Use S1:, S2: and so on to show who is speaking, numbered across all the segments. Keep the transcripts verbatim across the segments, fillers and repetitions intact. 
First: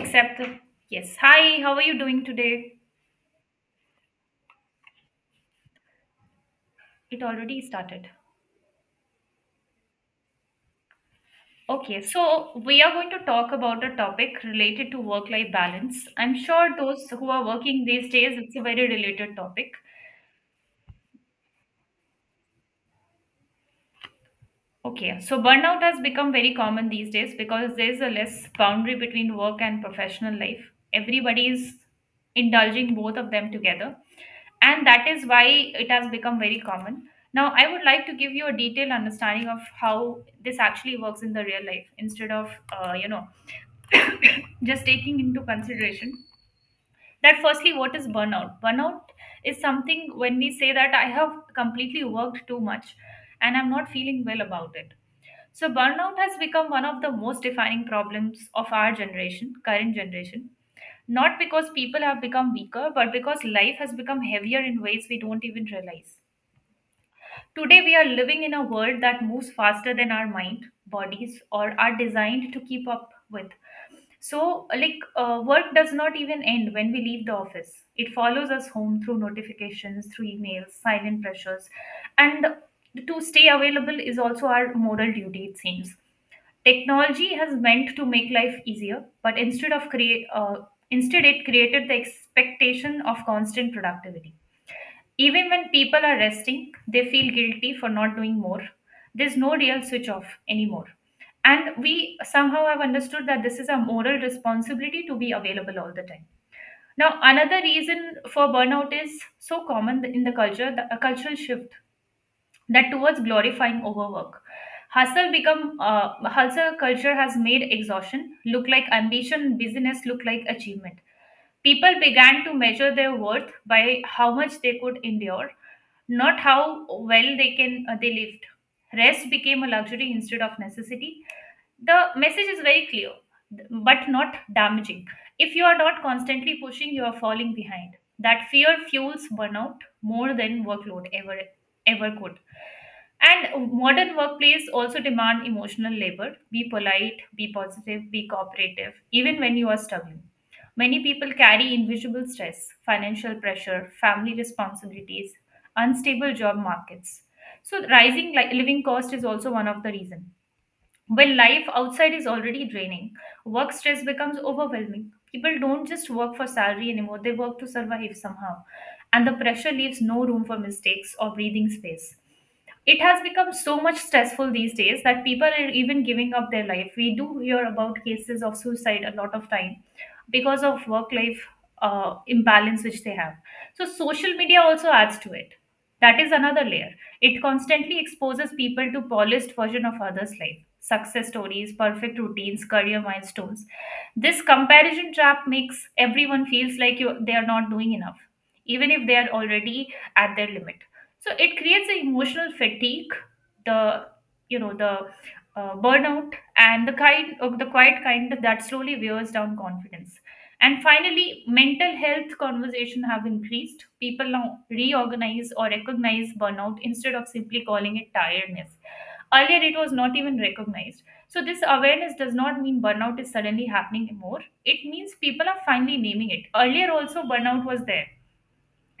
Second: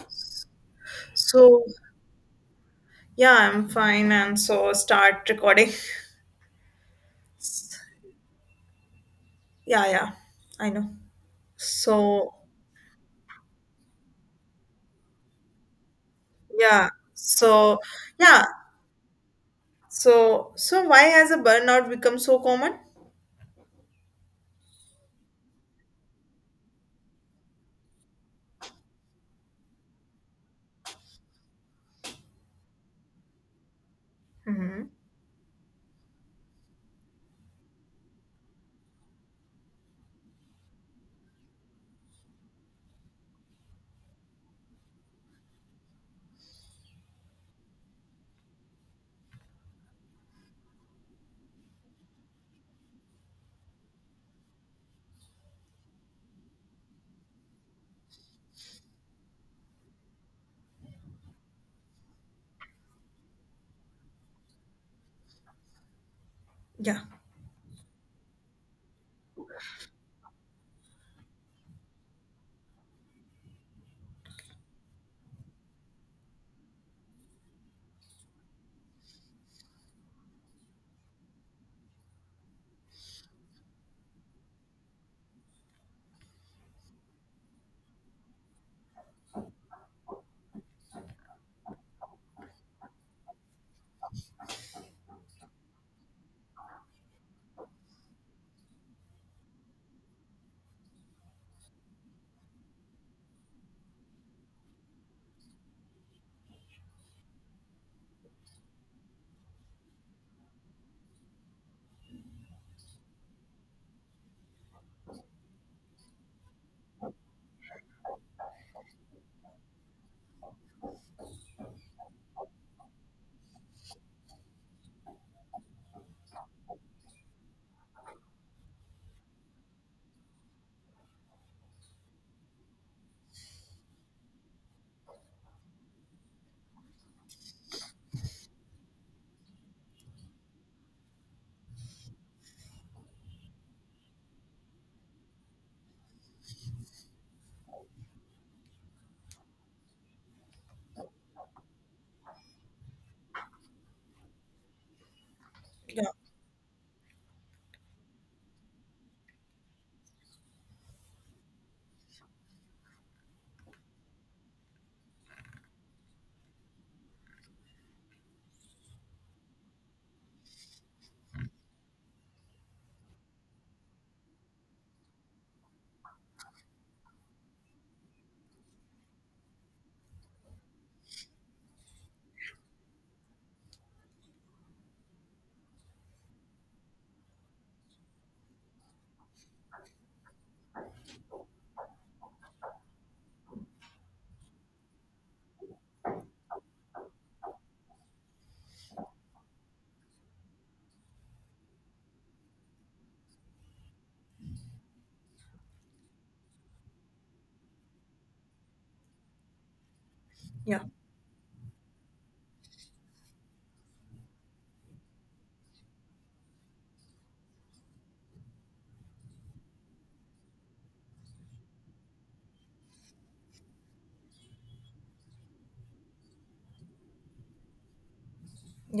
S1: Except, yes. Hi,
S2: So,
S1: how are you doing today?
S2: yeah, I'm fine. And so, start recording.
S1: It already started.
S2: Yeah, yeah, I know.
S1: Okay,
S2: So,
S1: so we are going to talk about a topic related to work life balance. I'm sure
S2: yeah,
S1: those who are
S2: so,
S1: working these days,
S2: yeah,
S1: it's a very related topic.
S2: so, so why has a burnout become so common?
S1: Okay, so burnout has become very common these days because there's a less boundary between work and professional life. Everybody is indulging both of them together,
S2: Mm-hmm.
S1: and that is why it has become very common. Now, I would like to give you a detailed understanding of how this actually works in the real life instead of, uh, you know, just taking into consideration that firstly, what is burnout? Burnout is something when we say that I have completely worked too much and I'm not feeling well about it so, burnout has become one of the most defining problems of our generation, current generation. Not because people have become weaker, but because life has become heavier in ways we don't even realize.
S2: Yeah,
S1: Today, we are living in a world that moves faster than our mind, bodies, or are designed to keep up with. So, like, uh, work does not even end when we leave the office. It follows us home through notifications, through emails, silent pressures. And to stay available is also our moral duty, it seems. Technology has meant to make life easier, but instead of create, uh, instead it created the expectation of constant productivity. Even when people are resting, they feel guilty for not doing more. There's no real switch off anymore. And we somehow have understood that this is a moral responsibility to be available all the time. Now, another reason for burnout is so common in the culture, the, a cultural shift that towards glorifying overwork. Hustle become uh, hustle culture has made exhaustion look like ambition, busyness look like achievement. People began to measure their worth by how much they could endure, not how well they can uh, they lived. Rest became a luxury instead of necessity, the message is very clear but not damaging. If you are not constantly pushing, you are falling behind. That fear fuels burnout more than workload ever ever could. And modern workplace also demand emotional labor, be polite, be positive, be cooperative even when you are struggling. Many people carry invisible stress, financial pressure, family responsibilities,
S2: yeah,
S1: unstable job markets, so rising like living cost is also one of the reason. When life outside is already draining, work stress becomes overwhelming. People don't just work for salary anymore, they work to survive somehow. And the pressure leaves no room for mistakes or breathing space. It has become so much stressful these days that people are even giving up their life. We do hear about cases of suicide a lot of time because of work life uh, imbalance which they have. So social media also adds to it. That is another layer. It constantly exposes people to polished version of others life, success stories, perfect routines, career milestones. This comparison trap makes everyone feels like you, they are not doing enough, even if they are already at their limit. So it creates an emotional fatigue, the you know the uh, burnout, and the kind of the quiet kind that slowly wears down confidence.
S2: yeah,
S1: And finally, mental health conversation have increased. People now reorganize or recognize burnout instead of simply calling it tiredness. Earlier, it was not even recognized. So, this awareness does not mean burnout is suddenly happening more. It means people are finally naming it. Earlier, also, burnout was there.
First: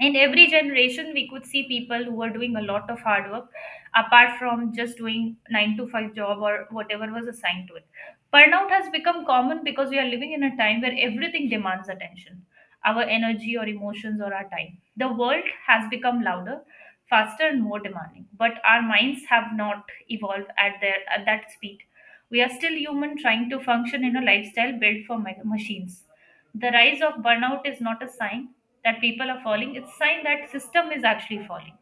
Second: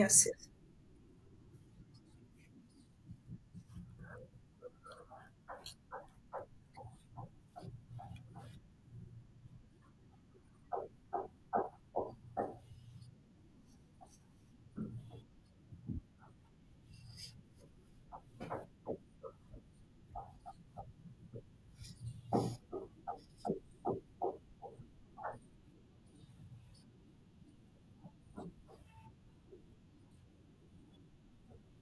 S1: In
S2: yes,
S1: every generation, we could see people who were doing a lot of hard work apart from just doing nine to five job or whatever was assigned to it. Burnout has become common because we are living in a time where everything demands attention, our energy or emotions or our time. The world has become louder, faster, and more demanding, but our minds have not evolved at, their, at that speed. We are still human trying to function in a lifestyle built for ma- machines. The rise of burnout is not a sign that people are falling, it's a sign that system is actually falling.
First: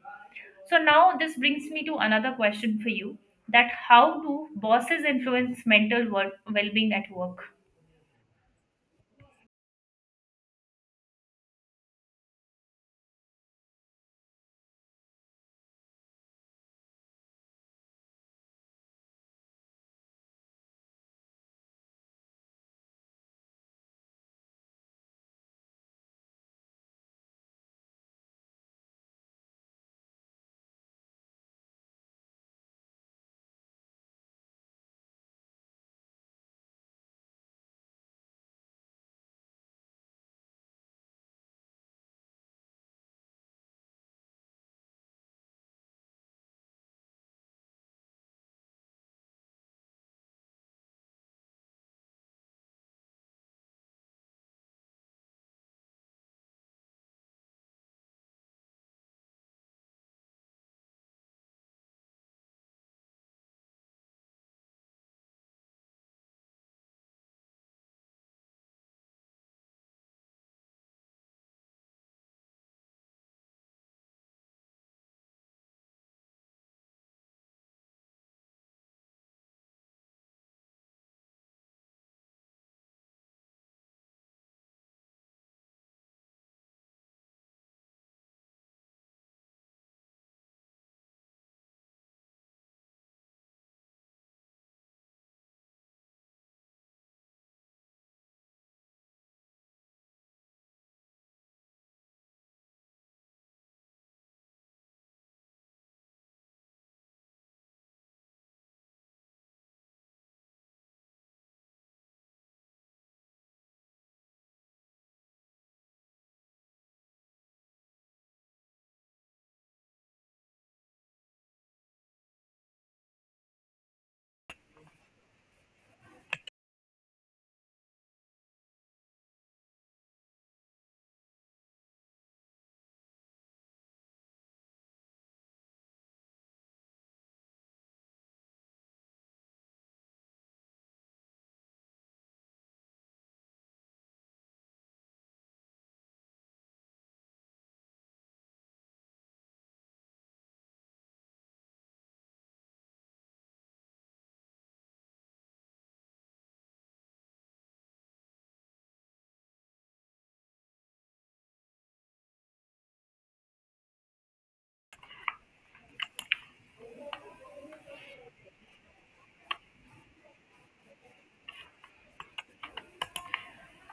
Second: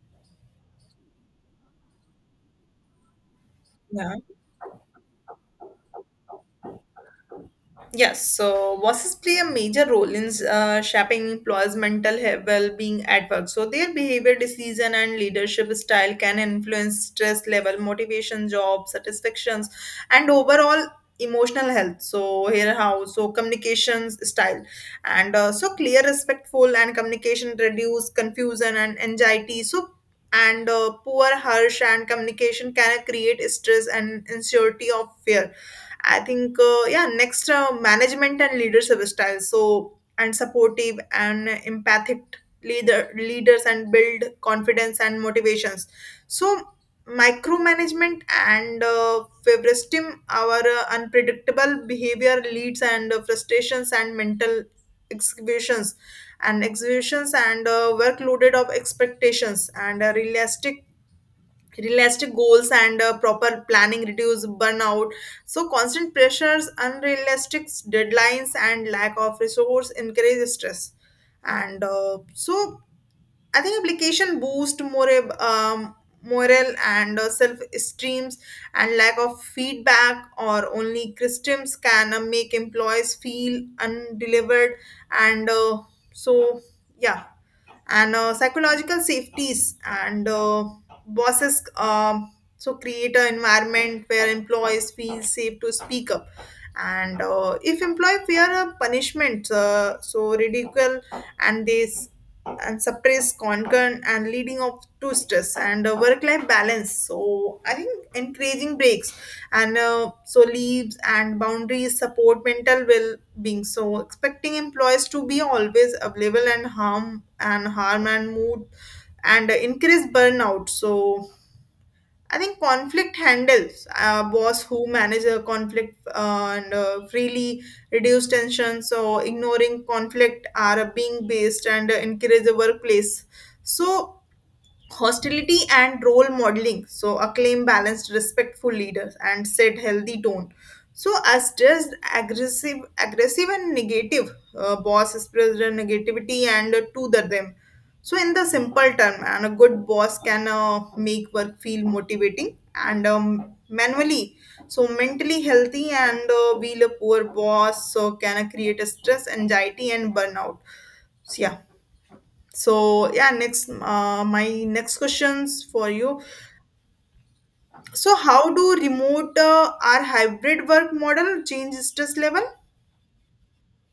S1: So now this brings me to another question for you, that
S2: yeah,
S1: how do bosses influence mental well- well-being at work?
S2: Yes, so bosses play a major role in uh, shaping employees' mental he- well-being at work. So their behavior, decision, and leadership style can influence stress level, motivation, job satisfactions, and overall emotional health. So here how so communications style, and uh, so clear, respectful, and communication reduce confusion and anxiety. So and uh, Poor, harsh, and communication can create stress and insecurity of fear. I think uh, yeah, next uh, management and leadership styles. So and Supportive and empathic leader leaders and build confidence and motivations. So micromanagement and uh, favoritism, our uh, unpredictable behavior leads and uh, frustrations and mental exhibitions and exhibitions and uh, workloaded of expectations and uh, realistic realistic goals and uh, proper planning reduce burnout. So constant pressures, unrealistic deadlines, and lack of resource increase stress. And uh, so I think application boost more um, morale and uh, self esteems, and lack of feedback or only systems can uh, make employees feel undelivered. And uh, so yeah and uh, Psychological safeties, and uh, bosses um, so create an environment where employees feel safe to speak up. And uh, if employee fear a punishment, uh, so ridicule and this and suppress concern, and leading up to stress and uh, work life balance. So I think encouraging breaks, and uh, so leaves and boundaries, support mental well being. So expecting employees to be always available and harm and harm and mood and increase burnout. So I think conflict handles, a boss who manage a conflict, uh, and uh, freely reduce tension. So ignoring conflict are being based and uh, encourage the workplace, so hostility. And role modeling, so acclaim balanced respectful leaders and set healthy tone. So as just aggressive aggressive and negative, uh, boss spreads the negativity and uh, to the them. So in the simple term, and a good boss can uh, make work feel motivating and um, manually, so mentally healthy, and uh, while a poor boss so can uh, create a stress, anxiety, and burnout. So yeah, so yeah, next uh, my next questions for you. So how do remote uh, or hybrid work model change stress level?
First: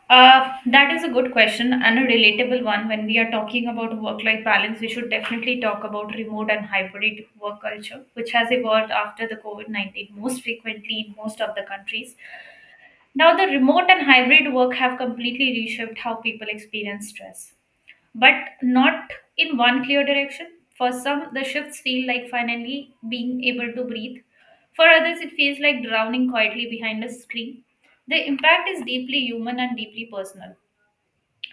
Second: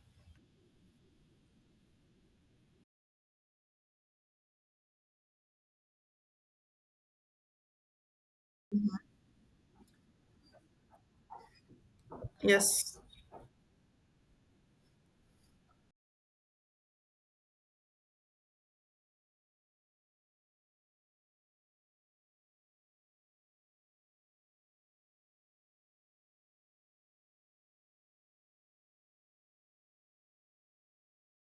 S1: Uh, that is a good question and a relatable one. When we are talking about work life balance, we should definitely talk about remote and hybrid work culture, which has evolved after the COVID nineteen most frequently in most of the countries.
S2: Yes,
S1: Now, the remote and hybrid work have completely reshaped how people experience stress, but not in one clear direction. For some, the shifts feel like finally being able to breathe, for others, it feels like drowning quietly behind a screen. The impact is deeply human and deeply personal.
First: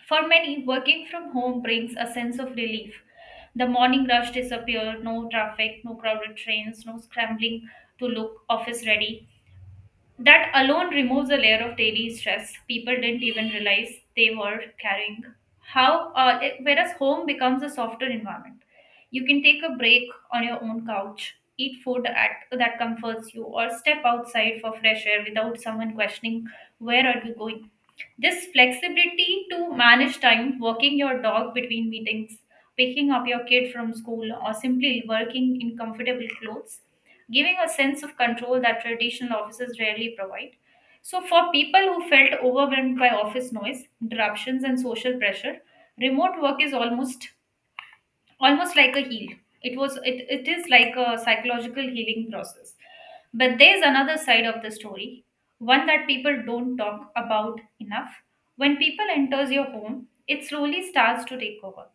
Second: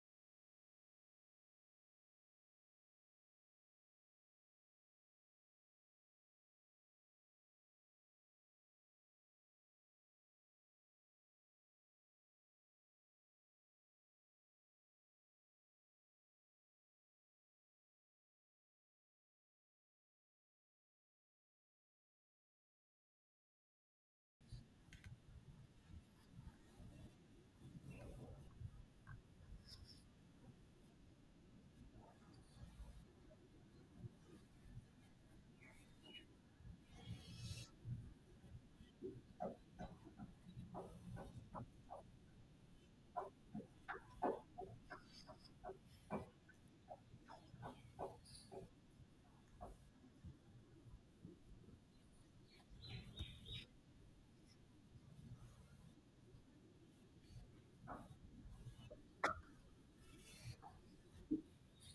S1: For many, working from home brings a sense of relief. The morning rush disappears, no traffic, no crowded trains, no scrambling to look office ready. That alone removes a layer of daily stress people didn't even realize they were carrying. How uh, it- whereas home becomes a softer environment. You can take a break on your own couch, eat food at, that comforts you, or step outside for fresh air without someone questioning where are you going. This flexibility to manage time, walking your dog between meetings, picking up your kid from school, or simply working in comfortable clothes giving a sense of control that traditional offices rarely provide. So, for people who felt overwhelmed by office noise, interruptions, and social pressure, remote work is almost almost like a heal. It was it, it is like a psychological healing process. But there's another side of the story, one that people don't talk about enough. When people enters your home, it slowly starts to take over.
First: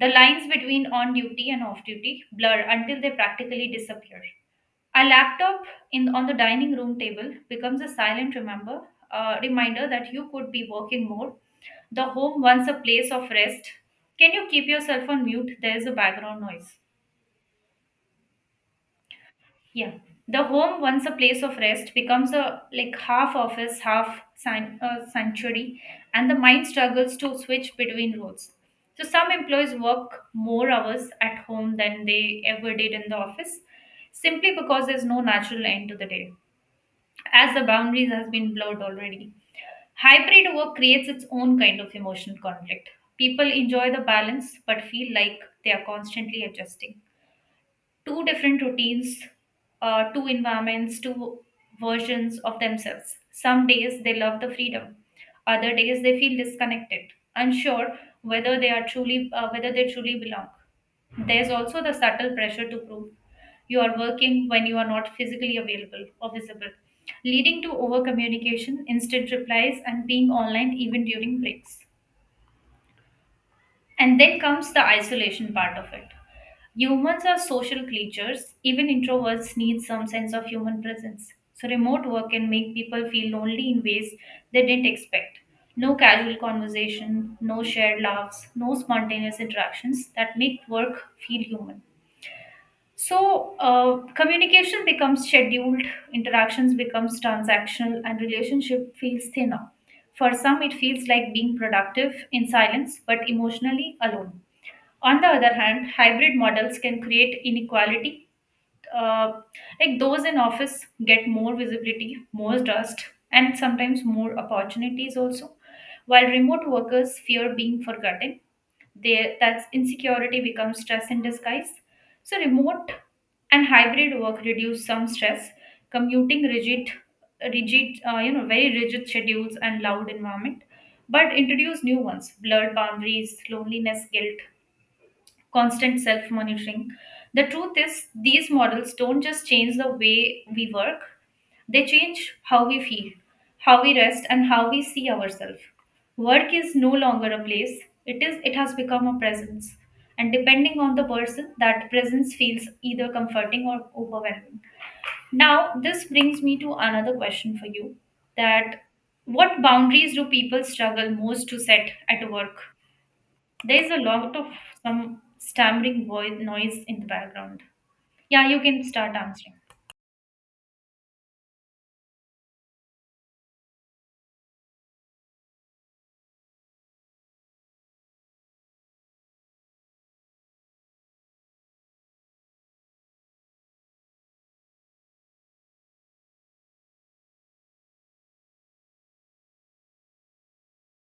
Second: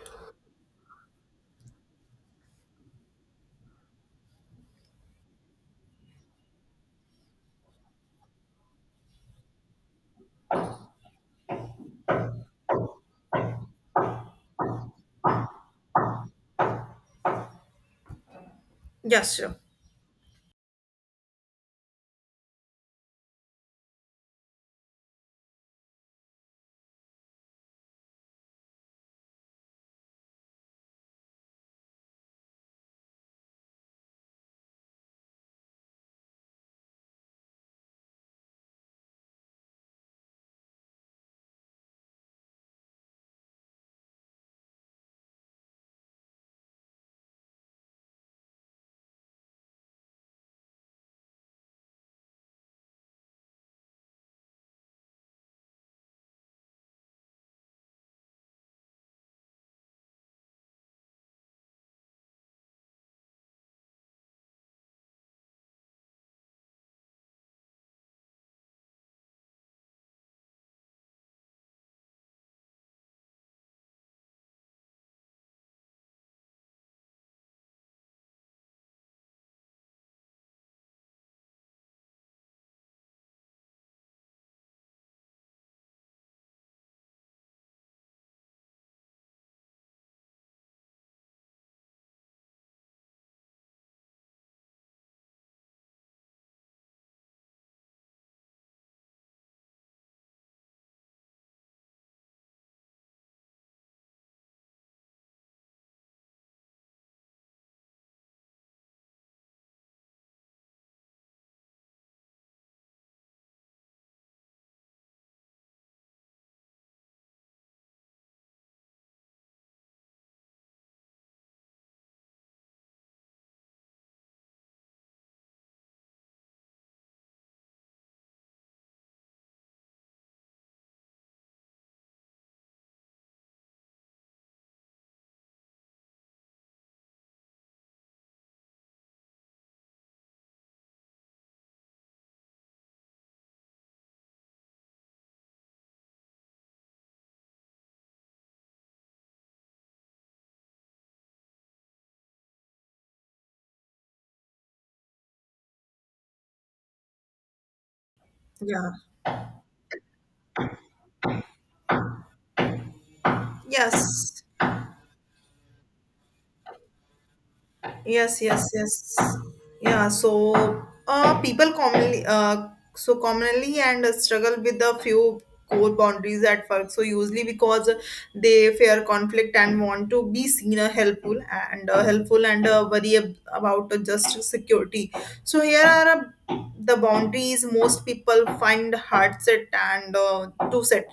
S1: The lines between on duty and off duty blur until they practically disappear. A laptop in on the dining room table becomes a silent remember uh, reminder that you could be working more. The home once a place of rest. Can you keep yourself on mute? There is a background noise.
S2: yes, sure,
S1: Yeah. The home, once a place of rest, becomes a like half office, half san- uh, sanctuary, and the mind struggles to switch between roles. So some employees work more hours at home than they ever did in the office, simply because there's no natural end to the day, as the boundaries has been blurred already. Hybrid work creates its own kind of emotional conflict. People enjoy the balance but feel like they are constantly adjusting two different routines, uh, two environments, two versions of themselves. Some days they love the freedom, other days they feel disconnected, unsure whether they are truly uh, whether they truly belong. There's also the subtle pressure to prove you are working when you are not physically available or visible, leading to over communication, instant replies, and being online even during breaks. And then comes the isolation part of it. Humans are social creatures. Even introverts need some sense of human presence. So, remote work can make people feel lonely in ways they didn't expect. No casual conversation, no shared laughs, no spontaneous interactions that make work feel human. So, uh, communication becomes scheduled, interactions becomes transactional, and relationship feels thinner. For some, it feels like being productive in silence, but emotionally alone. On the other hand, hybrid models can create inequality. Uh, like those in office get more visibility, more trust, and sometimes more opportunities also, while remote workers fear being forgotten. They, that insecurity becomes stress in disguise. So, remote and hybrid work reduce some stress. Commuting rigid, rigid, uh, you know, very rigid schedules and loud environment, but introduce new ones: blurred boundaries, loneliness, guilt, constant self monitoring. The truth is, these models don't just change the way we work, they change how we feel, how we rest, and how we see ourselves. Work is no longer a place, it, is, it has become a presence. And depending on the person, that presence feels either comforting or overwhelming. Now, this brings me to another question for you, that
S2: yeah,
S1: what boundaries do people struggle most to set at work? There is a lot
S2: yes.
S1: of some stammering voice noise in the background.
S2: Yes,
S1: Yeah, you
S2: yes,
S1: can
S2: yes.
S1: start answering.
S2: Yeah, so uh, people commonly uh, so commonly and uh, struggle with a few core boundaries at work. So usually because they fear conflict and want to be seen uh, helpful and uh, helpful, and uh, worry ab- about uh, just security. So here are uh, the boundaries most people find hard set and uh, to set.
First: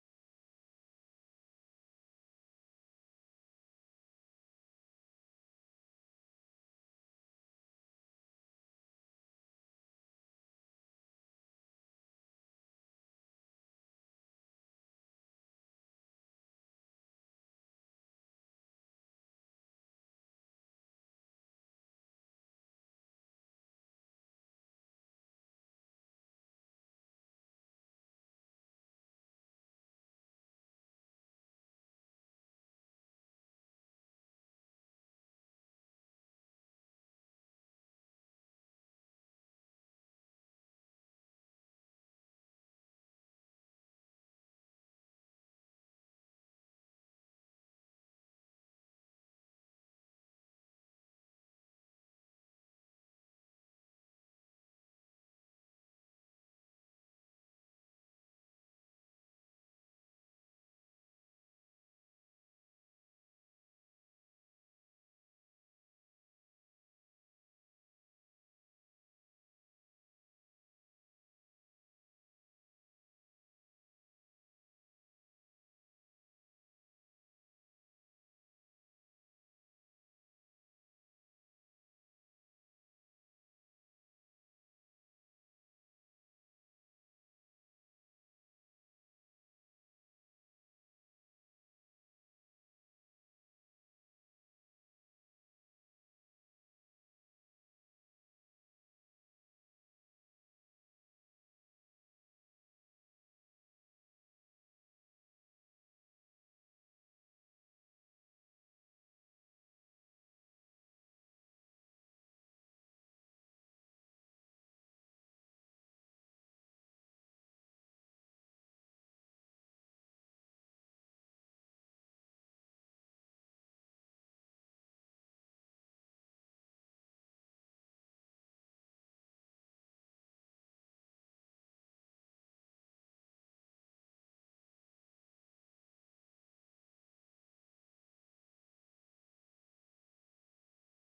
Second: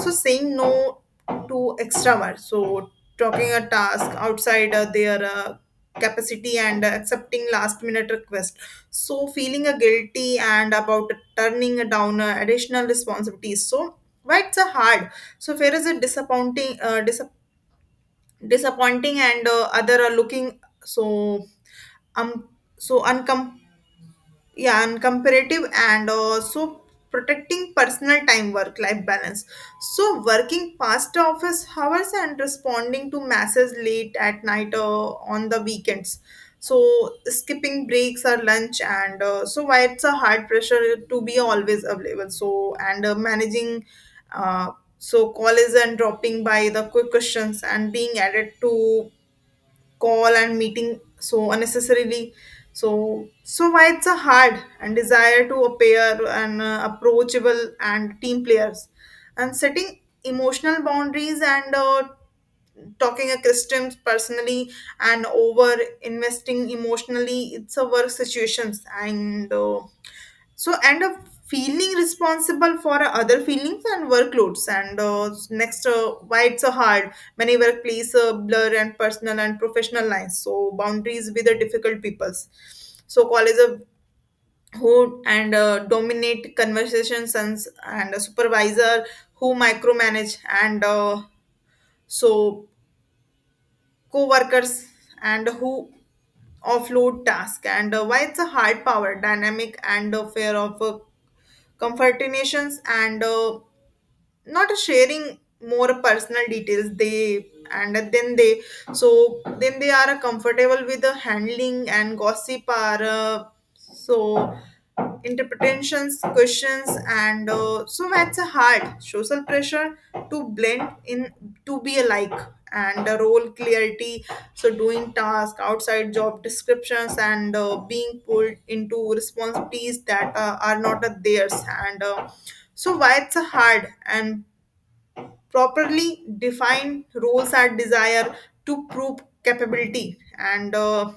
S2: So saying no to extra work. So talking a task outside uh, their uh, capacity, and accepting last minute requests, so feeling a guilty and about turning down uh, additional responsibilities. So why it's a hard, so where is it disappointing, uh, disap- disappointing and uh, other are looking. So um so uncom yeah And comparative, and also protecting personal time work life balance. So working past office hours, and responding to messages late at night uh, on the weekends, so skipping breaks or lunch, and uh, so why it's a hard pressure to be always available. So and uh, managing uh, so calls and dropping by the quick questions, and being added to call and meeting so unnecessarily. So so why it's a hard and desire to appear and uh, approachable and team players. And setting emotional boundaries and uh, talking a christian personally and over investing emotionally, it's a work situations. And uh, so and of feeling responsible for other feelings and workloads. And uh, next uh, why it's so hard, many workplace uh, blur and personal and professional lines. So boundaries with the difficult peoples. So college of who and uh, dominate conversations, and, and a supervisor who micromanage, and uh, so co-workers and who offload task, and uh, why it's a hard power dynamic, and a fear of uh, comfortinations, and uh, not sharing more personal details. They and then they so Then they are comfortable with the handling, and gossip are, uh, so interpretations, questions, and uh, so that's a hard social pressure to blend in, to be alike. And uh, role clarity. So doing tasks outside job descriptions, and uh, being pulled into responsibilities that uh, are not uh, theirs. And. Uh, so why it's a hard, and properly defined roles are desire to prove capability. and uh,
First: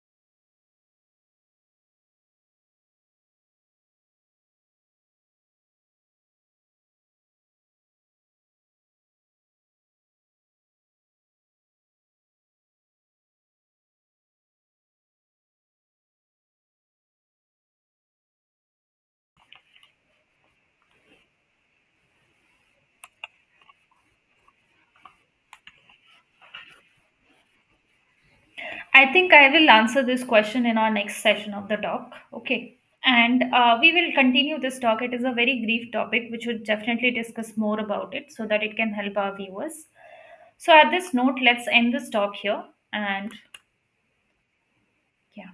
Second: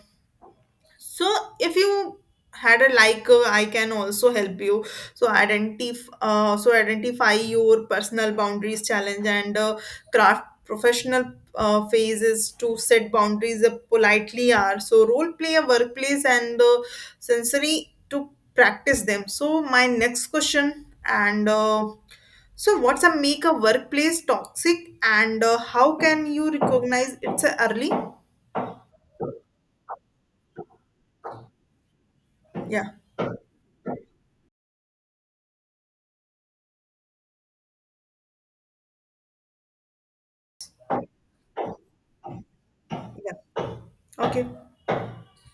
S2: so if you had a like, uh, I can also help you. So identify, uh, so identify your personal boundaries challenge, and uh, craft professional uh, phases to set boundaries uh, politely are. So role play a workplace, and uh, sensory to practice them. So my next question. And. Uh, so What's a make a workplace toxic, and uh, how can you recognize it's a early?
S1: I think I will answer this question in our next session of the talk. Okay.
S2: Yeah,
S1: And uh, we will continue this talk. It is a very brief topic, which would definitely discuss more about it so that it can help our viewers. So, at this note, let's end this talk here. And
S2: yeah, okay.
S1: yeah.